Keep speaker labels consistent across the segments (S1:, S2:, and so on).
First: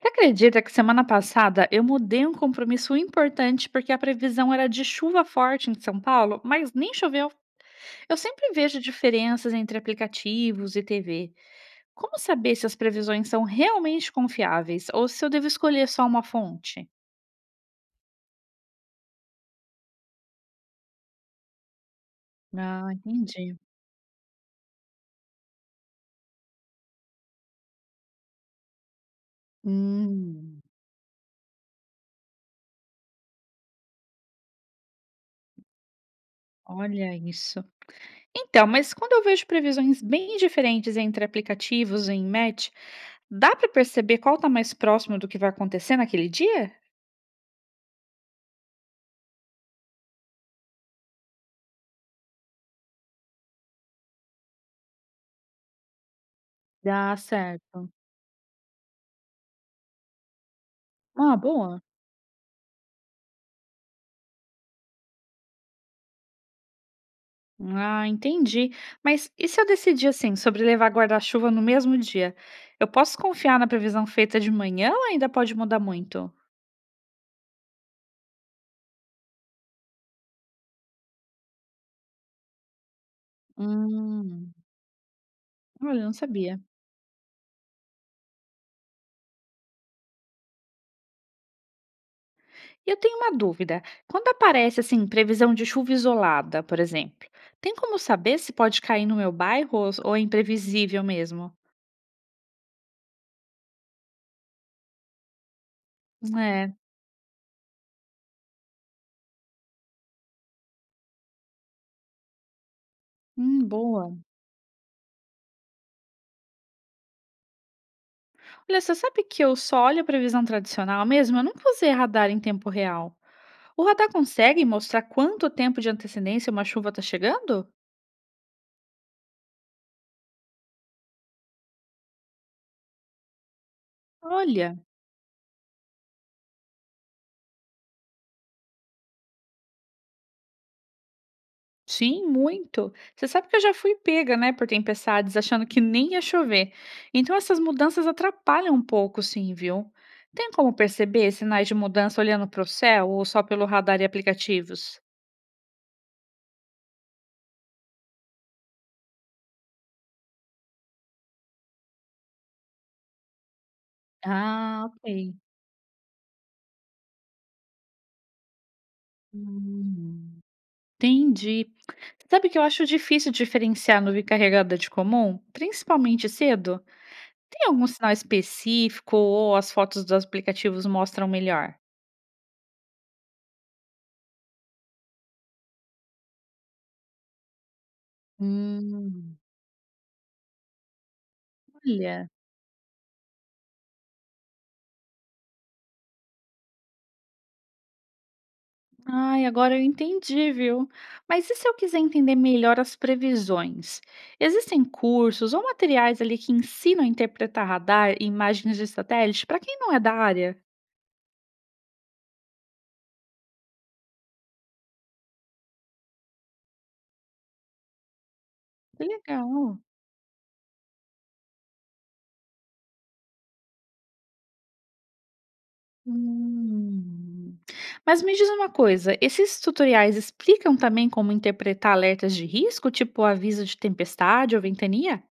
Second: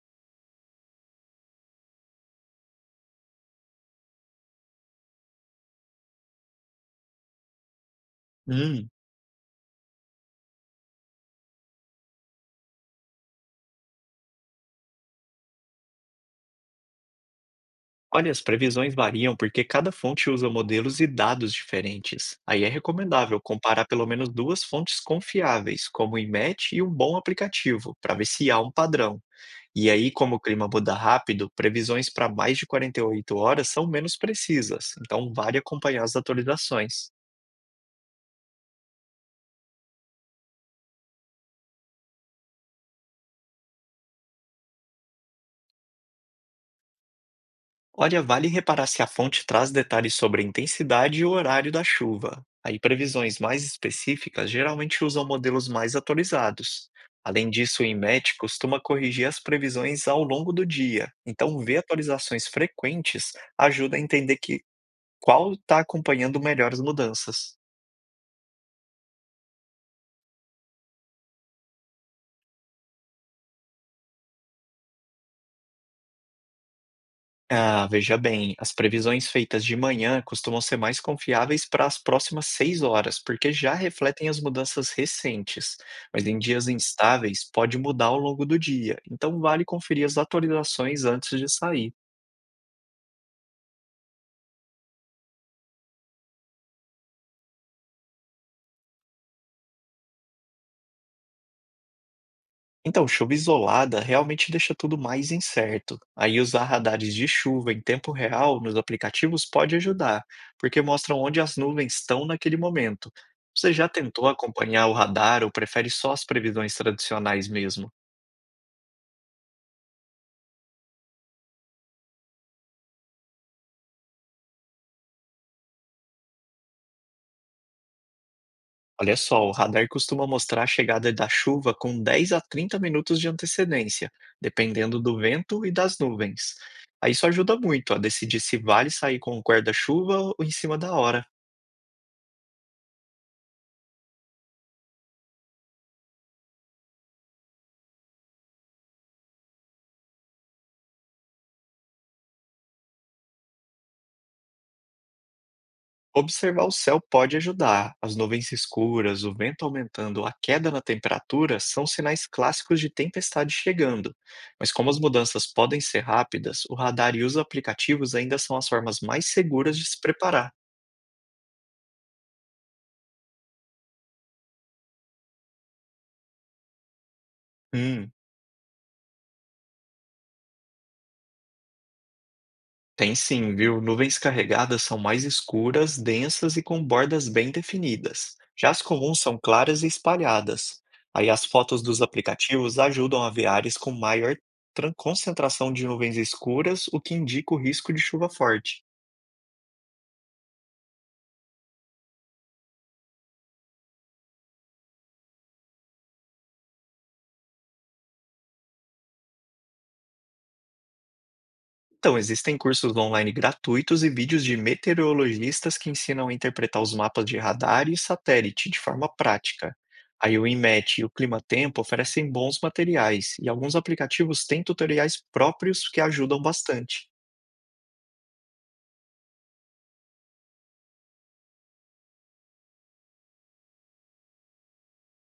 S1: Você acredita que semana passada eu mudei um compromisso importante porque a previsão era de chuva forte em São Paulo, mas nem choveu? Eu sempre vejo
S2: Hum,
S1: diferenças entre aplicativos e TV. Como saber se as previsões são realmente confiáveis ou se eu devo escolher só uma fonte?
S2: olha, as previsões variam porque cada fonte usa modelos e dados diferentes. Aí é
S1: Ah,
S2: recomendável
S1: entendi.
S2: comparar pelo menos duas fontes confiáveis, como o IMET e um bom aplicativo, para ver se há um padrão. E aí, como o
S1: Hum,
S2: clima muda rápido, previsões para mais de 48 horas são menos precisas, então vale acompanhar as atualizações.
S1: olha isso. Então, mas quando eu vejo previsões bem diferentes entre aplicativos e em match, dá para perceber qual está mais próximo do que vai acontecer naquele dia?
S2: Olha, vale reparar se a fonte traz detalhes sobre a intensidade e o horário da chuva. Aí previsões mais específicas geralmente usam modelos mais atualizados.
S1: Dá
S2: Além disso, o
S1: certo.
S2: IMET costuma corrigir as previsões ao longo do dia,
S1: Ah,
S2: então ver
S1: boa.
S2: atualizações frequentes ajuda a entender que qual está acompanhando melhor as mudanças.
S1: Ah, entendi. Mas e se eu decidir assim sobre levar guarda-chuva no mesmo dia? Eu posso confiar na previsão feita de manhã ou ainda pode mudar muito?
S2: Ah, veja bem, as previsões feitas de manhã costumam ser mais confiáveis para as próximas seis horas, porque já refletem as
S1: Hum,
S2: mudanças recentes.
S1: olha, eu não
S2: Mas em
S1: sabia.
S2: dias instáveis, pode mudar ao longo do dia, então vale conferir as atualizações antes de sair.
S1: E eu tenho uma dúvida. Quando aparece assim previsão de chuva isolada, por exemplo, tem como saber se pode cair no meu bairro ou é imprevisível mesmo?
S2: Então, chuva isolada realmente deixa tudo mais incerto. Aí, usar
S1: É,
S2: radares de chuva em tempo real nos aplicativos pode ajudar, porque mostram onde as nuvens estão naquele momento. Você já
S1: boa.
S2: tentou acompanhar o radar ou prefere só as previsões tradicionais mesmo?
S1: Olha, você sabe que eu só olho a previsão tradicional mesmo? Eu nunca usei radar em tempo real. O radar consegue mostrar quanto tempo de antecedência uma chuva está chegando?
S2: Olha só, o radar costuma mostrar a chegada da chuva com 10 a 30 minutos de antecedência,
S1: Olha,
S2: dependendo do vento e das nuvens. Aí isso ajuda muito a decidir se vale sair com o guarda-chuva ou em cima da hora.
S1: sim, muito. Você sabe que eu já fui pega, né, por tempestades, achando que nem ia chover. Então essas mudanças atrapalham um pouco, sim, viu? Tem como perceber sinais de mudança olhando para o céu ou só pelo radar e aplicativos?
S2: Observar o céu pode ajudar. As nuvens escuras, o vento aumentando, a queda na temperatura são sinais clássicos de tempestade chegando. Mas
S1: Ah,
S2: como as
S1: ok.
S2: mudanças podem ser rápidas, o radar e os aplicativos ainda são as formas mais seguras de se
S1: Hum.
S2: preparar.
S1: Entendi. Sabe que eu acho difícil diferenciar nuvem carregada de comum, principalmente cedo? Tem algum
S2: Hum.
S1: sinal específico ou as fotos dos aplicativos mostram melhor?
S2: Tem sim, viu? Nuvens carregadas são mais escuras, densas e com bordas bem definidas. Já as comuns
S1: Hum.
S2: são claras e espalhadas. Aí as fotos dos
S1: Olha,
S2: aplicativos ajudam a ver áreas com maior concentração de nuvens escuras, o que indica o risco de chuva forte.
S1: ai, agora eu entendi, viu? Mas e se eu quiser entender melhor as previsões? Existem cursos ou materiais ali que ensinam a interpretar radar e imagens de satélite para quem não é da área?
S2: Então, existem cursos online gratuitos e vídeos de meteorologistas que ensinam a interpretar os mapas de radar e satélite de
S1: Que
S2: forma
S1: legal.
S2: prática. Aí o INMET e o Climatempo oferecem bons materiais e alguns aplicativos têm tutoriais próprios que ajudam bastante.
S1: Hum. Mas me diz uma coisa, esses tutoriais explicam também como interpretar alertas de risco, tipo aviso de tempestade ou ventania?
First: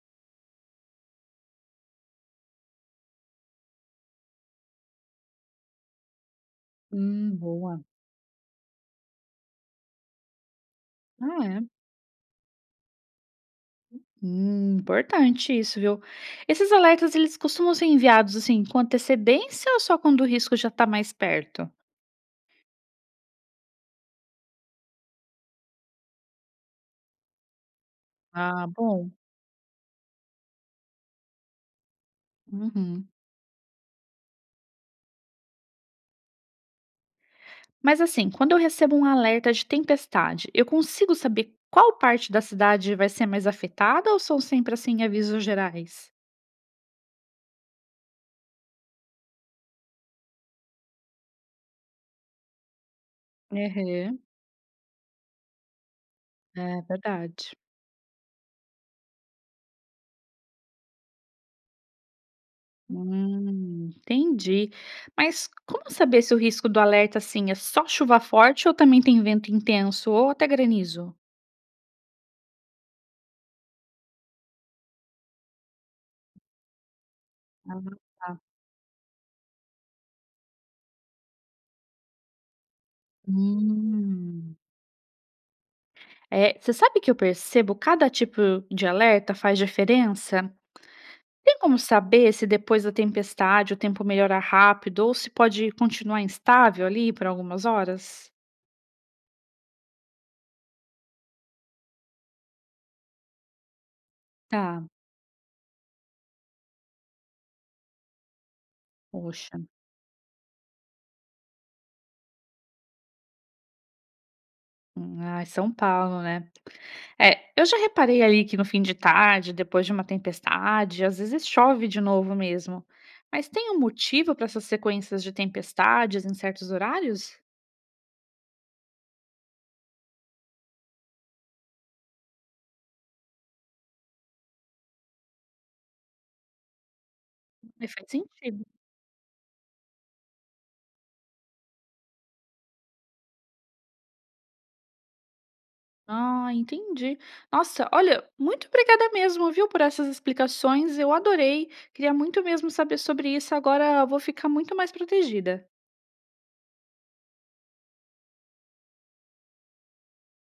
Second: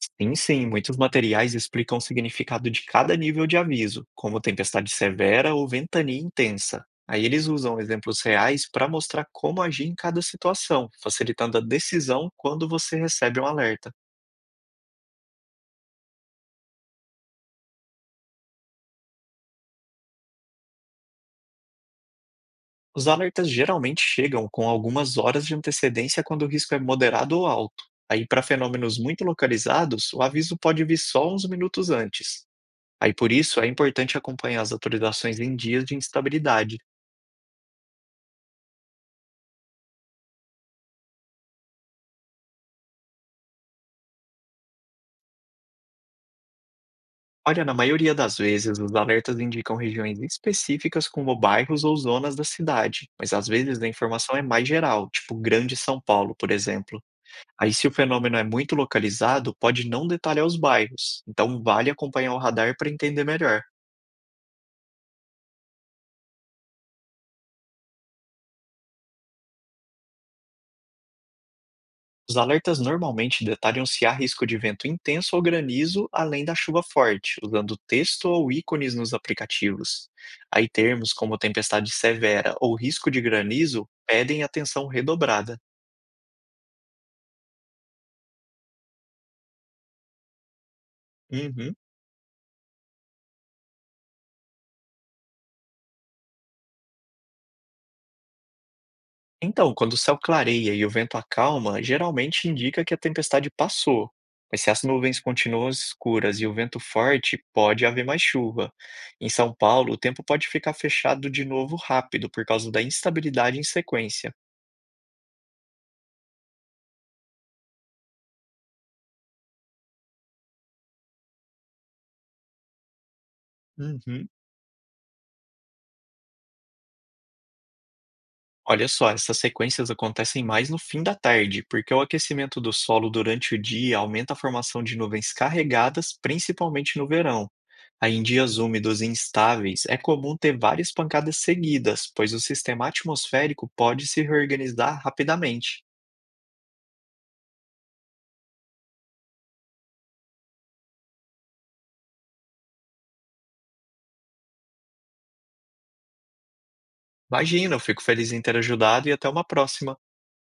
S2: Sim, sim, muitos materiais explicam o significado de cada nível de aviso, como tempestade severa ou ventania intensa. Aí eles usam
S1: Boa.
S2: exemplos reais para mostrar como agir em cada situação,
S1: Ah,
S2: facilitando a
S1: é.
S2: decisão quando você recebe um alerta.
S1: Importante isso, viu? Esses alertas, eles costumam ser enviados assim com antecedência ou só quando o risco já está mais perto?
S2: Os alertas geralmente chegam com algumas horas de antecedência quando o risco é moderado ou alto. Aí, para
S1: Ah,
S2: fenômenos
S1: bom.
S2: muito localizados, o aviso pode vir só uns minutos antes.
S1: Uhum.
S2: Aí, por isso, é importante acompanhar as atualizações em dias de instabilidade.
S1: Mas assim, quando eu recebo um alerta de tempestade, eu consigo saber qual parte da cidade vai ser mais afetada ou são sempre assim avisos gerais?
S2: Olha, na maioria das vezes, os alertas indicam regiões específicas como bairros ou zonas da cidade, mas às vezes a
S1: Aham.
S2: informação é mais geral, tipo Grande São Paulo, por
S1: É
S2: exemplo.
S1: verdade.
S2: Aí, se o fenômeno é muito localizado, pode não detalhar os bairros, então vale acompanhar o radar para entender melhor.
S1: Entendi. Mas como saber se o risco do alerta, assim, é só chuva forte ou também tem vento intenso ou até granizo?
S2: Os alertas normalmente detalham se há risco de vento intenso ou granizo, além da chuva forte, usando
S1: Ah,
S2: texto
S1: tá.
S2: ou ícones nos aplicativos. Aí termos como tempestade severa ou risco de granizo pedem
S1: Hum.
S2: atenção redobrada.
S1: É, você sabe que eu percebo cada tipo de alerta faz diferença? Tem
S2: Uhum.
S1: como saber se depois da tempestade o tempo melhora rápido ou se pode continuar instável ali por algumas horas?
S2: Então, quando o céu clareia e o vento acalma, geralmente indica que a tempestade passou. Mas se as
S1: Tá,
S2: nuvens continuam escuras e o vento forte, pode haver mais chuva. Em São
S1: poxa.
S2: Paulo, o tempo pode ficar fechado de novo rápido por causa da instabilidade em sequência.
S1: Ai, São Paulo, né? É, eu já reparei ali que no fim de tarde, depois de uma tempestade, às vezes chove de novo mesmo. Mas tem um
S2: Uhum.
S1: motivo para essas sequências de tempestades em certos horários?
S2: Olha só, essas sequências acontecem mais no fim da tarde, porque o aquecimento do solo durante o dia aumenta a formação de nuvens carregadas, principalmente no verão.
S1: E faz
S2: Aí, em dias
S1: sentido.
S2: úmidos e instáveis, é comum ter várias pancadas seguidas, pois o sistema atmosférico pode se reorganizar rapidamente.
S1: Ah, entendi. Nossa, olha, muito obrigada mesmo, viu, por essas explicações. Eu adorei. Queria muito mesmo saber sobre isso. Agora eu vou ficar muito mais protegida.
S2: Imagina, eu fico feliz em ter ajudado e até uma próxima.